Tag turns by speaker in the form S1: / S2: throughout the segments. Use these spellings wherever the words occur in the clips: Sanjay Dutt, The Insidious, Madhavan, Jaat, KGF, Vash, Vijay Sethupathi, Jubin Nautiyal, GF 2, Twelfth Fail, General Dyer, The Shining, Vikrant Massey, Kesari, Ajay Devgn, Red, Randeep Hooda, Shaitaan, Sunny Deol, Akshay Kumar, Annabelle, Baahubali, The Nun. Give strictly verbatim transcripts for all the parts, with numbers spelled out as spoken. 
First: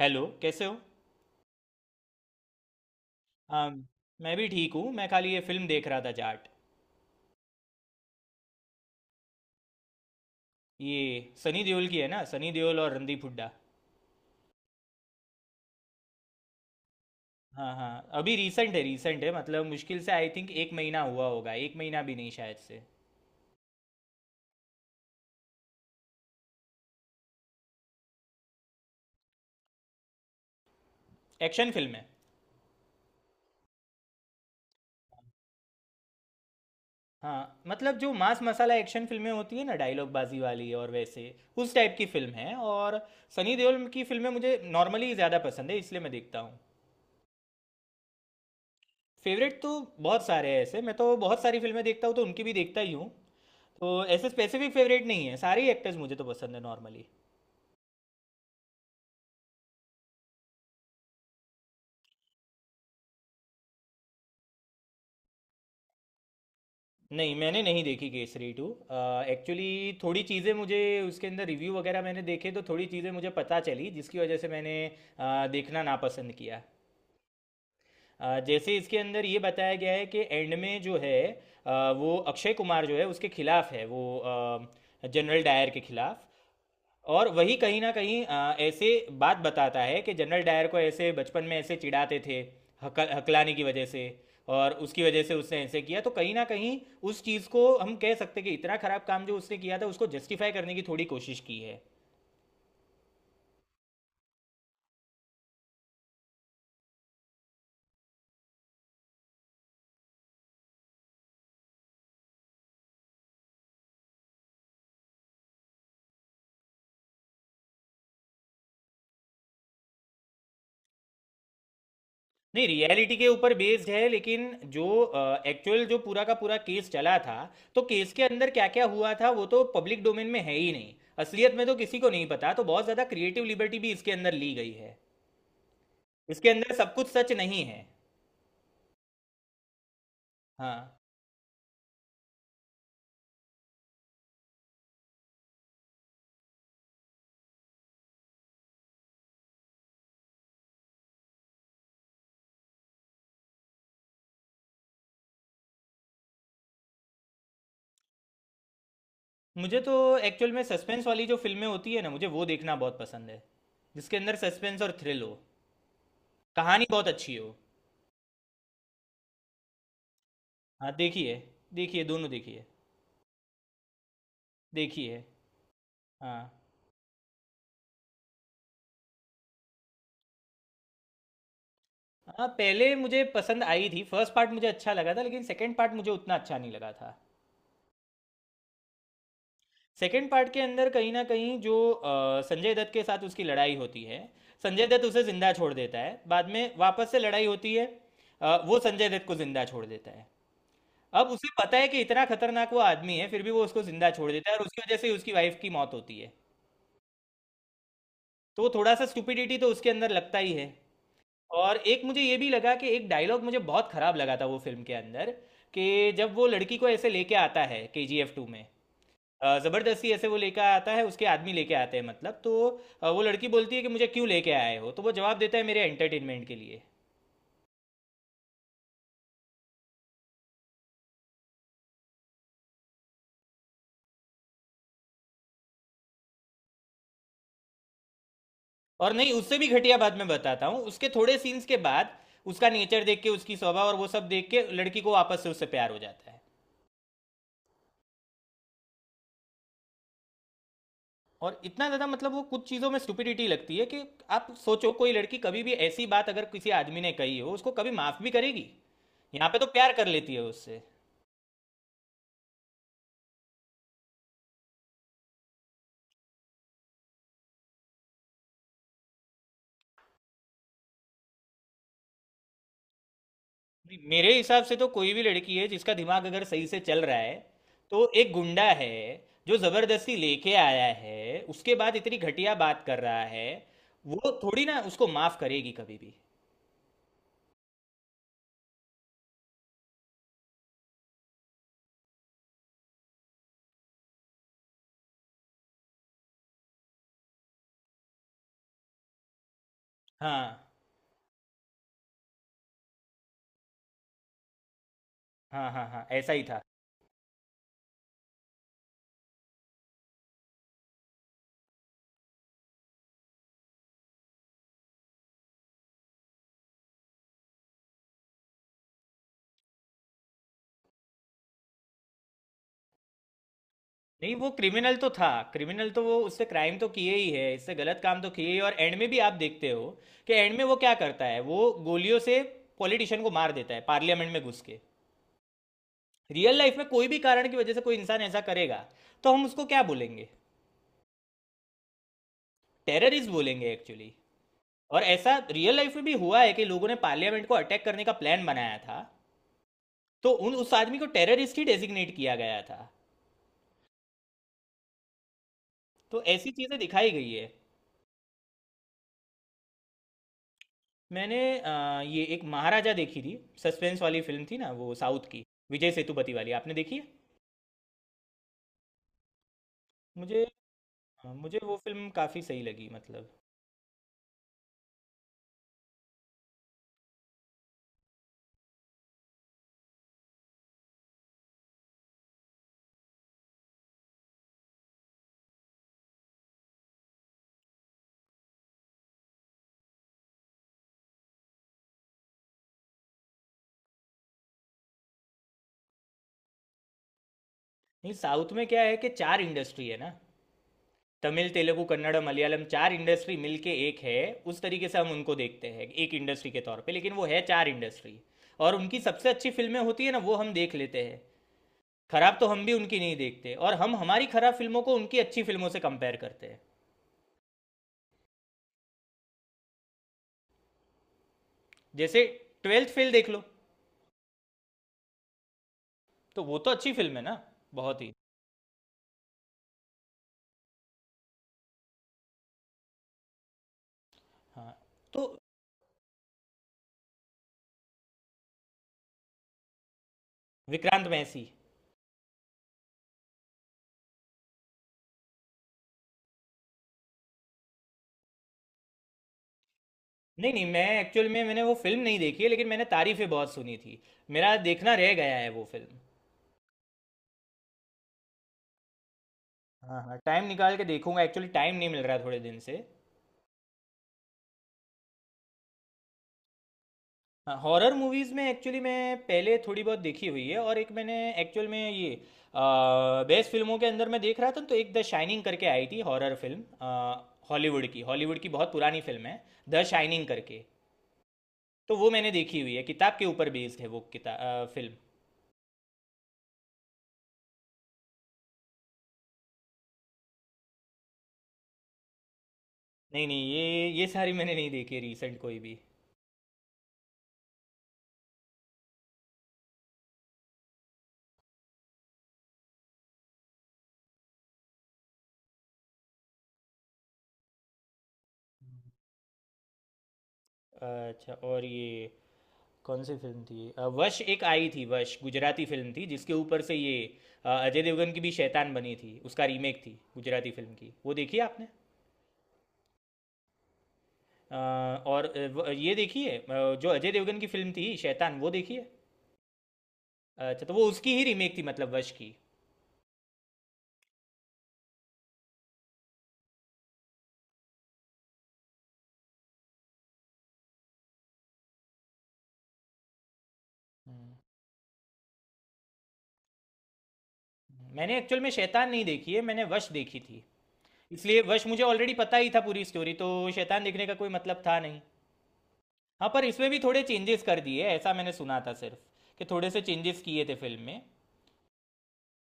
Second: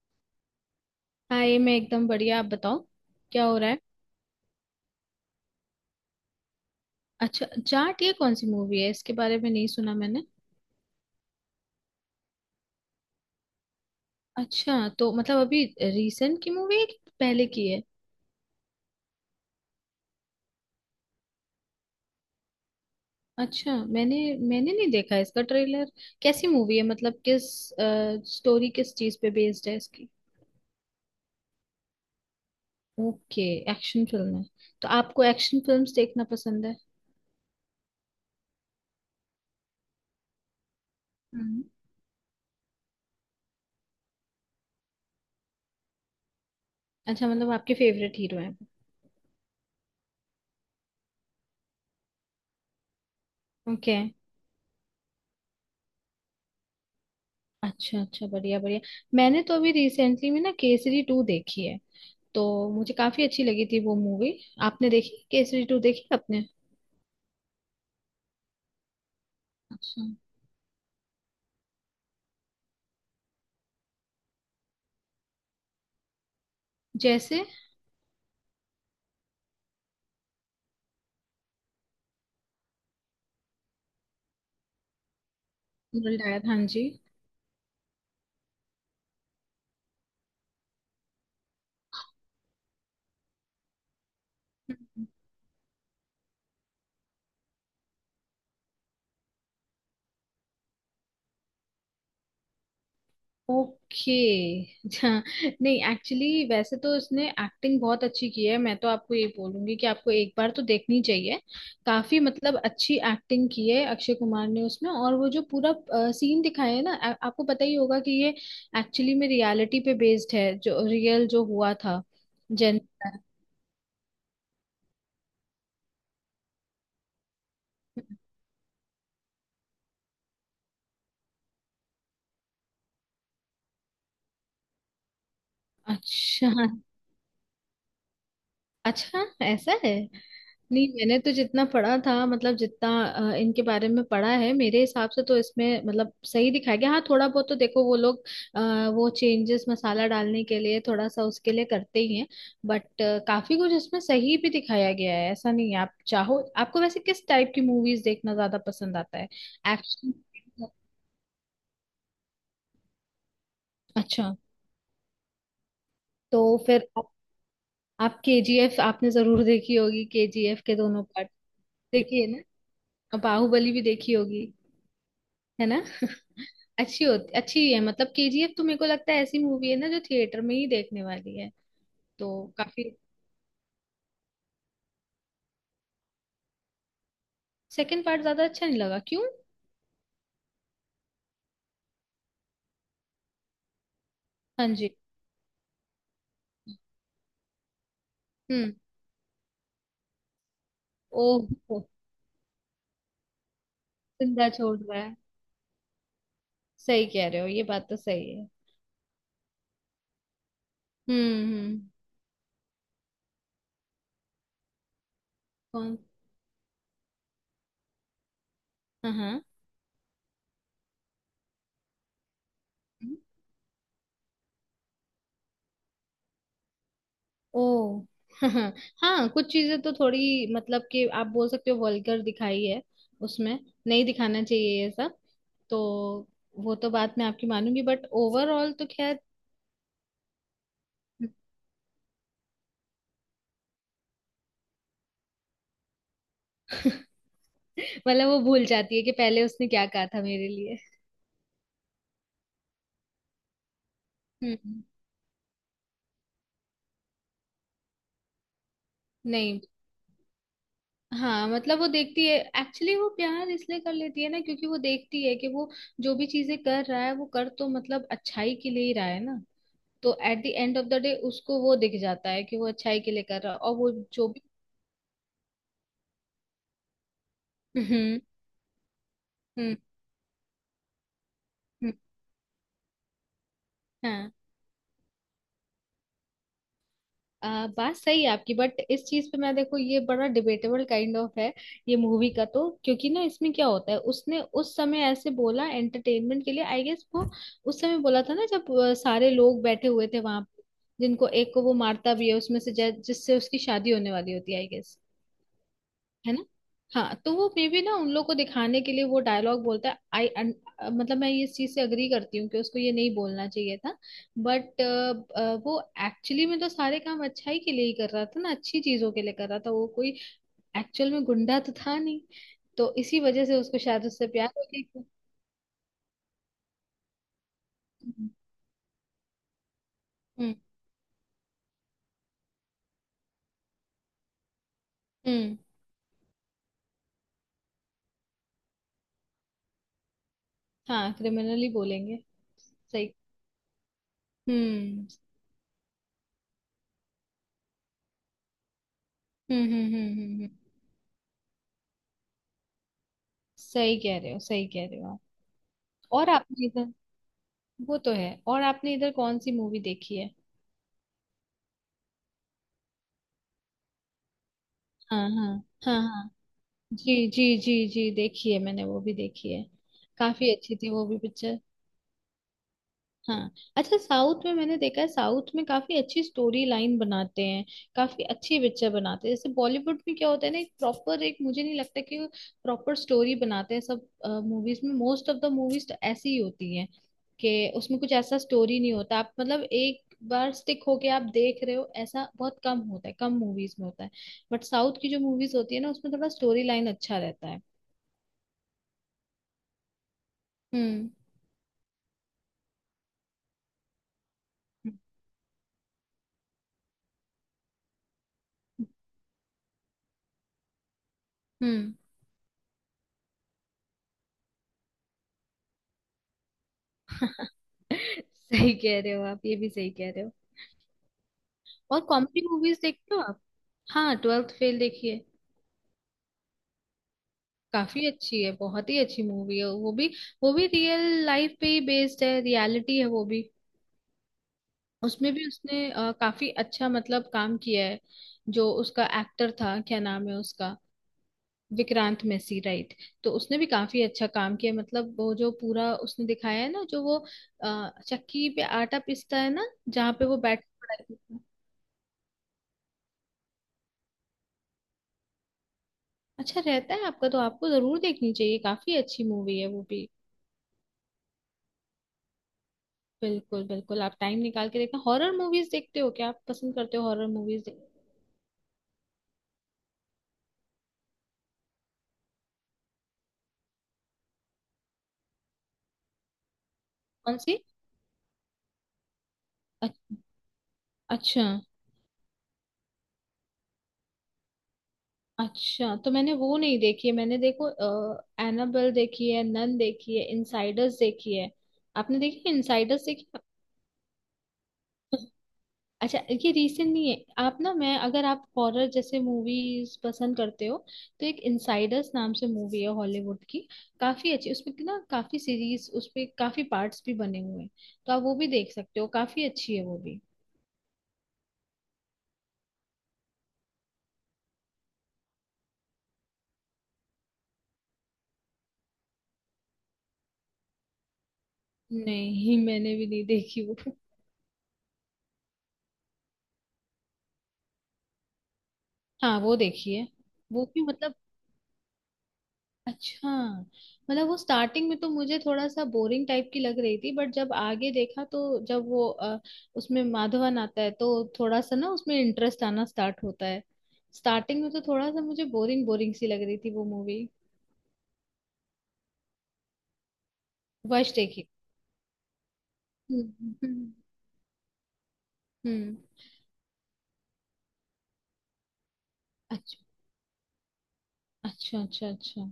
S1: Hello, कैसे हो?
S2: हाँ, ये मैं एकदम बढ़िया। आप बताओ क्या हो
S1: हाँ,
S2: रहा है।
S1: मैं भी ठीक हूँ। मैं खाली ये फिल्म देख रहा था, जाट।
S2: अच्छा, जाट ये कौन सी मूवी है? इसके बारे में नहीं सुना मैंने।
S1: ये सनी देओल की है ना, सनी देओल और रणदीप हुड्डा।
S2: अच्छा, तो मतलब अभी रिसेंट की मूवी है कि पहले की
S1: हाँ
S2: है?
S1: हाँ, अभी रिसेंट है, रिसेंट है मतलब मुश्किल से आई थिंक एक महीना हुआ होगा, एक महीना भी नहीं शायद से।
S2: अच्छा, मैंने मैंने नहीं देखा इसका ट्रेलर। कैसी मूवी है? मतलब किस स्टोरी, किस चीज पे बेस्ड है इसकी?
S1: एक्शन फिल्म है।
S2: ओके, एक्शन फिल्म है। तो आपको एक्शन फिल्म्स देखना पसंद है?
S1: हाँ, मतलब जो मास मसाला एक्शन फिल्में होती है ना, डायलॉग बाजी वाली, और वैसे
S2: हम्म।
S1: उस टाइप की फिल्म है। और सनी देओल की फिल्में मुझे नॉर्मली ज़्यादा पसंद है, इसलिए मैं देखता हूँ।
S2: अच्छा, मतलब आपके फेवरेट हीरो हैं?
S1: फेवरेट तो बहुत सारे हैं ऐसे। मैं तो बहुत सारी फिल्में देखता हूँ, तो उनकी भी देखता ही हूँ।
S2: ओके।
S1: तो ऐसे स्पेसिफिक फेवरेट नहीं है, सारे एक्टर्स मुझे तो पसंद है नॉर्मली।
S2: अच्छा अच्छा, बढ़िया बढ़िया। मैंने तो अभी रिसेंटली में ना केसरी टू देखी है, तो मुझे काफी अच्छी लगी थी वो मूवी। आपने देखी? केसरी टू देखी आपने?
S1: नहीं, मैंने नहीं देखी केसरी टू। एक्चुअली
S2: अच्छा।
S1: थोड़ी चीज़ें मुझे उसके अंदर, रिव्यू वगैरह मैंने देखे, तो थोड़ी चीज़ें मुझे पता चली जिसकी वजह से मैंने अ, देखना नापसंद किया।
S2: जैसे?
S1: अ, जैसे इसके अंदर ये बताया गया है कि एंड में जो है, अ, वो अक्षय कुमार जो है, उसके खिलाफ है वो, जनरल डायर के खिलाफ।
S2: डायर, हाँ जी।
S1: और वही कहीं ना कहीं आ, ऐसे बात बताता है कि जनरल डायर को ऐसे बचपन में ऐसे चिढ़ाते थे, हक, हकलाने की वजह से, और उसकी वजह से उसने ऐसे किया। तो कहीं ना कहीं उस चीज़ को हम कह सकते कि इतना खराब काम जो उसने किया था, उसको जस्टिफाई करने की थोड़ी कोशिश की है।
S2: ओके। अच्छा। नहीं, एक्चुअली वैसे तो इसने एक्टिंग बहुत अच्छी की है। मैं तो आपको ये बोलूंगी कि आपको एक बार तो देखनी चाहिए। काफी मतलब अच्छी एक्टिंग की है अक्षय कुमार ने उसमें, और वो जो पूरा सीन दिखाया है ना, आ, आपको पता ही होगा कि ये एक्चुअली में रियलिटी पे बेस्ड है, जो रियल जो हुआ था।
S1: नहीं,
S2: जन।
S1: रियलिटी के ऊपर बेस्ड है लेकिन जो एक्चुअल uh, जो पूरा का पूरा केस चला था, तो केस के अंदर क्या क्या हुआ था वो तो पब्लिक डोमेन में है ही नहीं। असलियत में तो किसी को नहीं पता, तो बहुत ज़्यादा क्रिएटिव लिबर्टी भी इसके अंदर ली गई है। इसके
S2: अच्छा।
S1: अंदर सब कुछ सच नहीं है।
S2: अच्छा, ऐसा है? नहीं,
S1: हाँ,
S2: मैंने तो जितना पढ़ा था, मतलब जितना अ, इनके बारे में पढ़ा है, मेरे हिसाब से तो इसमें मतलब सही दिखाया गया। हाँ, थोड़ा बहुत तो देखो, वो लोग अ, वो चेंजेस मसाला डालने के लिए थोड़ा सा उसके लिए करते ही हैं। बट काफी कुछ इसमें सही भी दिखाया गया है, ऐसा नहीं है। आप चाहो, आपको वैसे किस टाइप की मूवीज देखना ज्यादा पसंद आता है?
S1: मुझे तो
S2: एक्शन?
S1: एक्चुअल में सस्पेंस वाली जो फ़िल्में होती है ना, मुझे वो देखना बहुत पसंद है। जिसके
S2: अच्छा,
S1: अंदर सस्पेंस और थ्रिल हो।
S2: तो
S1: कहानी
S2: फिर
S1: बहुत
S2: आप,
S1: अच्छी हो।
S2: आप केजीएफ आपने जरूर देखी होगी, केजीएफ के
S1: हाँ,
S2: दोनों
S1: देखी
S2: पार्ट।
S1: है। देखी है,
S2: देखी है
S1: दोनों
S2: ना?
S1: देखी है।
S2: और बाहुबली भी देखी होगी।
S1: देखी है,
S2: है ना?
S1: हाँ।
S2: अच्छी होती, अच्छी है मतलब। केजीएफ तो मेरे को लगता है ऐसी मूवी है ना जो थिएटर में ही देखने वाली है,
S1: हाँ,
S2: तो। काफी
S1: पहले मुझे पसंद आई थी, फर्स्ट पार्ट मुझे अच्छा लगा था, लेकिन सेकंड पार्ट मुझे उतना अच्छा नहीं लगा था।
S2: सेकंड पार्ट ज्यादा अच्छा नहीं लगा? क्यों?
S1: सेकंड पार्ट के अंदर कहीं न कहीं जो अ, संजय दत्त के साथ उसकी लड़ाई होती है,
S2: हाँ
S1: संजय
S2: जी।
S1: दत्त उसे ज़िंदा छोड़ देता है, बाद में वापस से लड़ाई होती है, अ,
S2: हम्म।
S1: वो संजय दत्त को ज़िंदा छोड़ देता है। अब
S2: ओह
S1: उसे पता
S2: ओह,
S1: है कि इतना खतरनाक वो आदमी है, फिर भी वो उसको जिंदा छोड़
S2: जिंदा
S1: देता है और
S2: छोड़
S1: उसकी वजह
S2: रहा
S1: से ही
S2: है।
S1: उसकी वाइफ की मौत होती है।
S2: सही कह रहे हो, ये बात तो सही है।
S1: तो थोड़ा सा स्टुपिडिटी तो उसके अंदर लगता ही है।
S2: हम्म,
S1: और
S2: हम्म।
S1: एक मुझे ये भी लगा कि एक डायलॉग मुझे बहुत खराब लगा था वो फिल्म के अंदर।
S2: कौन?
S1: कि जब वो लड़की को ऐसे लेके आता है के जी एफ टू में,
S2: हाँ, हाँ।
S1: अ, जबरदस्ती ऐसे वो लेके आता है, उसके आदमी लेके आते हैं मतलब। तो अ,
S2: हम्म,
S1: वो लड़की बोलती है कि मुझे क्यों लेके आए हो, तो वो जवाब देता है मेरे एंटरटेनमेंट के लिए।
S2: ओ। हाँ। हाँ, कुछ चीजें तो थोड़ी मतलब कि आप बोल सकते हो वल्गर दिखाई है उसमें। नहीं दिखाना चाहिए ये सब, तो वो तो बात मैं आपकी मानूंगी, बट ओवरऑल तो
S1: और
S2: खैर।
S1: नहीं, उससे भी घटिया बाद में बताता हूँ, उसके थोड़े सीन्स के बाद उसका नेचर देख के, उसकी स्वभाव और वो सब देख के लड़की को वापस से उससे प्यार हो जाता है।
S2: मतलब वो भूल जाती है कि पहले उसने क्या कहा था मेरे लिए?
S1: और इतना ज़्यादा मतलब वो कुछ चीज़ों में स्टुपिडिटी लगती है कि आप
S2: हम्म।
S1: सोचो, कोई लड़की कभी भी ऐसी बात अगर किसी आदमी ने कही हो, उसको कभी माफ़ भी करेगी? यहाँ पे
S2: नहीं।
S1: तो प्यार कर लेती है उससे।
S2: हाँ, मतलब वो देखती है एक्चुअली। वो प्यार इसलिए कर लेती है ना, क्योंकि वो देखती है कि वो जो भी चीजें कर रहा है, वो कर तो मतलब अच्छाई के लिए ही रहा है ना। तो at the end of the day उसको वो दिख जाता है कि वो अच्छाई के लिए कर रहा है और वो
S1: नहीं,
S2: जो
S1: मेरे
S2: भी।
S1: हिसाब से तो कोई भी लड़की है जिसका दिमाग अगर सही से चल रहा है, तो
S2: हम्म,
S1: एक गुंडा है जो
S2: हम्म,
S1: ज़बरदस्ती लेके आया है, उसके
S2: हम्म,
S1: बाद इतनी घटिया बात कर रहा है, वो
S2: हाँ।
S1: थोड़ी ना उसको माफ़ करेगी कभी भी।
S2: आ, बात सही है आपकी, बट इस चीज पे मैं देखो, ये बड़ा डिबेटेबल काइंड ऑफ है ये मूवी का तो। क्योंकि ना इसमें क्या होता है, उसने उस समय ऐसे बोला एंटरटेनमेंट के लिए आई गेस। वो उस समय बोला था ना जब अ, सारे लोग बैठे हुए थे वहां।
S1: हाँ,
S2: जिनको एक को वो मारता भी है उसमें से, जै- जिससे उसकी शादी होने वाली होती है आई गेस।
S1: हाँ, हाँ, हाँ, ऐसा
S2: है
S1: ही
S2: ना?
S1: था।
S2: हाँ, तो वो मे बी ना उन लोग को दिखाने के लिए वो डायलॉग बोलता है। आई मतलब मैं इस चीज से अग्री करती हूँ कि उसको ये नहीं बोलना चाहिए था, बट वो एक्चुअली में तो सारे काम अच्छाई के लिए ही कर रहा था ना, अच्छी चीजों के लिए कर रहा था। वो कोई एक्चुअल में गुंडा तो था नहीं, तो इसी वजह से उसको शायद उससे
S1: नहीं, वो
S2: प्यार हो
S1: क्रिमिनल
S2: गया।
S1: तो था, क्रिमिनल तो वो, उससे क्राइम तो किए ही है, इससे गलत काम
S2: हम्म,
S1: तो किए ही। और एंड में भी आप देखते हो कि
S2: हम्म,
S1: एंड में वो क्या करता है, वो गोलियों से पॉलिटिशियन को मार देता है पार्लियामेंट में घुस के।
S2: हम्म,
S1: रियल लाइफ में कोई भी कारण की वजह से कोई इंसान ऐसा करेगा, तो हम उसको क्या बोलेंगे?
S2: हाँ। क्रिमिनली बोलेंगे। सही।
S1: टेररिस्ट बोलेंगे एक्चुअली। और
S2: हम्म,
S1: ऐसा रियल लाइफ में भी हुआ है कि लोगों ने पार्लियामेंट को अटैक करने का प्लान बनाया था,
S2: हम्म, हम्म, हम्म,
S1: तो
S2: हम्म, हम्म,
S1: उन उस आदमी को टेररिस्ट ही डेजिग्नेट किया गया था।
S2: सही कह रहे हो, सही कह रहे हो आप।
S1: तो
S2: और
S1: ऐसी
S2: आपने
S1: चीजें
S2: इधर,
S1: दिखाई गई है।
S2: वो तो है। और आपने इधर कौन सी मूवी देखी है?
S1: मैंने अ, ये एक महाराजा देखी थी, सस्पेंस वाली फिल्म थी ना, वो
S2: हाँ,
S1: साउथ की,
S2: हाँ।
S1: विजय
S2: हाँ, हाँ
S1: सेतुपति वाली, आपने देखी है?
S2: जी जी जी जी, देखी है मैंने, वो भी देखी है।
S1: मुझे
S2: काफी अच्छी थी वो भी
S1: अ, मुझे
S2: पिक्चर।
S1: वो फिल्म काफ़ी सही लगी मतलब।
S2: हाँ। अच्छा, साउथ में मैंने देखा है, साउथ में काफी अच्छी स्टोरी लाइन बनाते हैं, काफी अच्छे पिक्चर बनाते हैं। जैसे बॉलीवुड में क्या होता है ना, एक प्रॉपर, एक मुझे नहीं लगता कि वो प्रॉपर स्टोरी बनाते हैं सब मूवीज में। मोस्ट ऑफ द मूवीज तो ऐसी ही होती हैं, कि उसमें कुछ ऐसा स्टोरी नहीं होता। आप मतलब एक बार स्टिक होके आप देख रहे हो, ऐसा बहुत कम होता है, कम मूवीज में होता है। बट साउथ की जो मूवीज होती है ना, उसमें थोड़ा स्टोरी लाइन अच्छा रहता है।
S1: नहीं, साउथ में क्या है कि चार इंडस्ट्री है ना,
S2: हम्म,
S1: तमिल, तेलुगु, कन्नड़, मलयालम, चार इंडस्ट्री मिलके एक है। उस तरीके से हम उनको देखते हैं एक इंडस्ट्री के तौर पे, लेकिन वो है चार इंडस्ट्री। और उनकी सबसे अच्छी फिल्में होती है ना, वो हम देख लेते हैं।
S2: हम्म।
S1: खराब तो हम भी उनकी नहीं देखते, और हम हमारी खराब फिल्मों को उनकी अच्छी फिल्मों से कंपेयर करते हैं।
S2: सही कह रहे हो आप, ये भी सही कह रहे हो। और
S1: जैसे
S2: कॉमेडी मूवीज
S1: ट्वेल्थ फेल
S2: देखते हो
S1: देख
S2: आप?
S1: लो,
S2: हाँ, ट्वेल्थ फेल देखिए।
S1: तो वो तो अच्छी फिल्म है ना, बहुत
S2: काफी
S1: ही।
S2: अच्छी है, बहुत ही अच्छी मूवी है वो भी। वो भी रियल लाइफ पे ही बेस्ड है, रियलिटी है वो भी।
S1: हाँ, तो
S2: उसमें भी उसने अ, काफी अच्छा मतलब काम किया है। जो उसका एक्टर था, क्या नाम है उसका?
S1: विक्रांत मैसी।
S2: विक्रांत मैसी, राइट। तो उसने भी काफी अच्छा काम किया मतलब। वो जो पूरा उसने दिखाया है ना, जो वो अ, चक्की पे आटा पीसता है ना जहाँ पे वो
S1: नहीं
S2: बैठ
S1: नहीं,
S2: के
S1: मैं
S2: पढ़ाई
S1: एक्चुअल
S2: करता है।
S1: में, मैंने वो फिल्म नहीं देखी है लेकिन मैंने तारीफें बहुत सुनी थी। मेरा देखना रह गया है वो फिल्म।
S2: अच्छा, रहता है आपका तो आपको जरूर देखनी चाहिए, काफी अच्छी मूवी है वो
S1: हाँ
S2: भी।
S1: हाँ, टाइम निकाल के देखूंगा। एक्चुअली टाइम नहीं मिल रहा है थोड़े दिन से।
S2: बिल्कुल बिल्कुल, आप टाइम निकाल के देखना। हॉरर मूवीज देखते हो क्या आप? पसंद करते हो हॉरर
S1: हाँ,
S2: मूवीज?
S1: हॉरर मूवीज़ में एक्चुअली मैं पहले थोड़ी बहुत देखी हुई है। और एक मैंने एक्चुअल में ये बेस्ट फिल्मों के अंदर मैं देख रहा था, तो एक द शाइनिंग करके आई थी हॉरर फिल्म,
S2: कौन सी?
S1: हॉलीवुड की। हॉलीवुड की बहुत पुरानी फिल्म है, द
S2: अच्छ-
S1: शाइनिंग करके।
S2: अच्छा।
S1: तो वो मैंने देखी हुई है, किताब के ऊपर बेस्ड है वो किताब फिल्म।
S2: अच्छा, तो मैंने वो नहीं देखी है। मैंने देखो, एनाबेल देखी है, नन देखी है, इनसाइडर्स देखी है। आपने देखी है? इनसाइडर्स
S1: नहीं
S2: देखी है?
S1: नहीं, ये ये सारी मैंने नहीं देखी है रिसेंट, कोई भी।
S2: अच्छा, ये रीसेंट नहीं है। आप ना, मैं अगर, आप हॉरर जैसे मूवीज पसंद करते हो, तो एक इनसाइडर्स नाम से मूवी है हॉलीवुड की, काफी अच्छी उसमें की ना, काफी सीरीज उसपे, काफी पार्ट्स भी बने हुए हैं, तो आप वो भी देख सकते हो, काफी अच्छी है वो भी।
S1: अच्छा, और ये कौन सी फिल्म थी, अ, वश एक आई थी, वश गुजराती फिल्म थी जिसके ऊपर से ये अ, अजय देवगन की भी शैतान बनी थी, उसका रीमेक थी गुजराती फिल्म की, वो देखी है आपने?
S2: नहीं, मैंने भी नहीं देखी वो।
S1: अ, और अ, व- ये देखी है अ, जो अजय देवगन की फिल्म थी शैतान, वो देखी है?
S2: हाँ, वो देखी है। वो
S1: अच्छा, तो
S2: भी
S1: वो उसकी
S2: मतलब,
S1: ही रीमेक थी मतलब, वश की।
S2: अच्छा मतलब, वो स्टार्टिंग में तो मुझे थोड़ा सा बोरिंग टाइप की लग रही थी, बट जब आगे देखा, तो जब वो अ, उसमें माधवन आता है, तो थोड़ा सा ना उसमें इंटरेस्ट आना स्टार्ट होता है। स्टार्टिंग में तो थोड़ा सा मुझे बोरिंग बोरिंग सी लग रही थी वो मूवी।
S1: मैंने एक्चुअल में शैतान नहीं देखी है, मैंने वश देखी थी,
S2: वश
S1: इसलिए
S2: देखी?
S1: वश मुझे ऑलरेडी पता ही था पूरी स्टोरी। तो
S2: हम्म,
S1: शैतान
S2: हम्म,
S1: देखने का कोई मतलब था नहीं।
S2: हम्म।
S1: हाँ, पर इसमें भी थोड़े चेंजेस कर दिए ऐसा मैंने सुना था, सिर्फ कि थोड़े
S2: अच्छा,
S1: से चेंजेस किए थे फिल्म में।
S2: अच्छा, अच्छा। अच्छा,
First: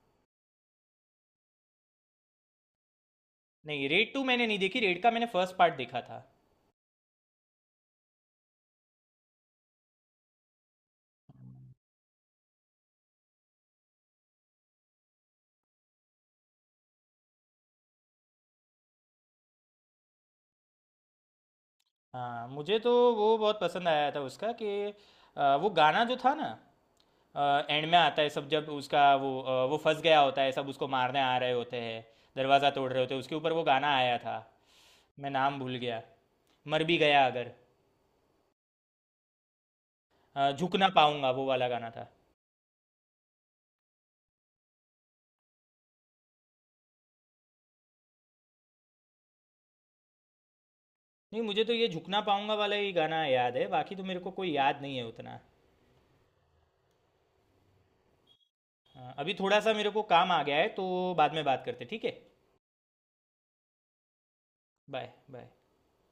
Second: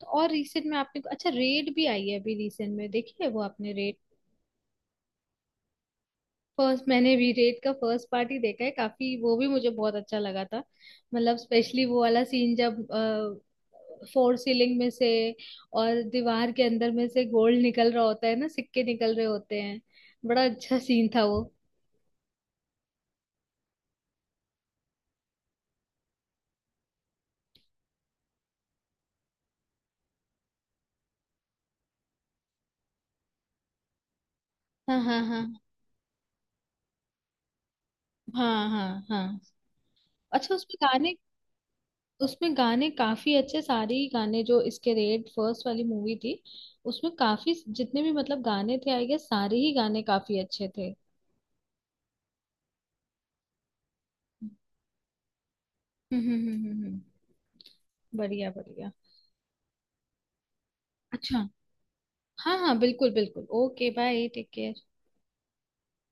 S2: तो और रिसेंट में आपने, अच्छा रेड भी आई है अभी रिसेंट में, देखी है वो आपने
S1: नहीं,
S2: रेड?
S1: रेड टू मैंने नहीं देखी, रेड का मैंने फर्स्ट पार्ट देखा था।
S2: फर्स्ट। मैंने भी रेड का फर्स्ट पार्ट ही देखा है, काफी वो भी मुझे बहुत अच्छा लगा था। मतलब स्पेशली वो वाला सीन जब फोर सीलिंग में से और दीवार के अंदर में से गोल्ड निकल रहा होता है ना, सिक्के निकल रहे होते हैं, बड़ा अच्छा सीन था वो।
S1: हाँ, मुझे तो वो बहुत पसंद आया था उसका, कि आ, वो गाना जो था ना, एंड में आता है सब, जब उसका वो आ, वो फंस गया होता है, सब उसको मारने आ रहे होते हैं, दरवाज़ा तोड़ रहे होते हैं, उसके ऊपर वो गाना आया था।
S2: हाँ, हाँ,
S1: मैं
S2: हाँ।
S1: नाम भूल गया। मर भी गया अगर,
S2: हाँ, हाँ, हाँ।
S1: आ,
S2: अच्छा, उसमें
S1: झुक ना
S2: गाने
S1: पाऊंगा, वो वाला गाना था।
S2: उसमें गाने काफी अच्छे, सारे ही गाने। जो इसके रेड फर्स्ट वाली मूवी थी, उसमें काफी जितने भी मतलब गाने थे आई गेस, सारे ही गाने काफी अच्छे थे।
S1: नहीं, मुझे तो ये झुकना पाऊंगा वाला ही गाना याद है, बाकी तो मेरे को कोई
S2: हम्म,
S1: याद नहीं है उतना।
S2: हम्म, हम्म, हम्म, हम्म। बढ़िया, बढ़िया।
S1: हाँ, अभी थोड़ा सा मेरे को काम आ गया है, तो बाद
S2: अच्छा,
S1: में बात करते, ठीक है?
S2: हाँ हाँ, बिल्कुल बिल्कुल, okay. Bye, take care.
S1: Bye bye.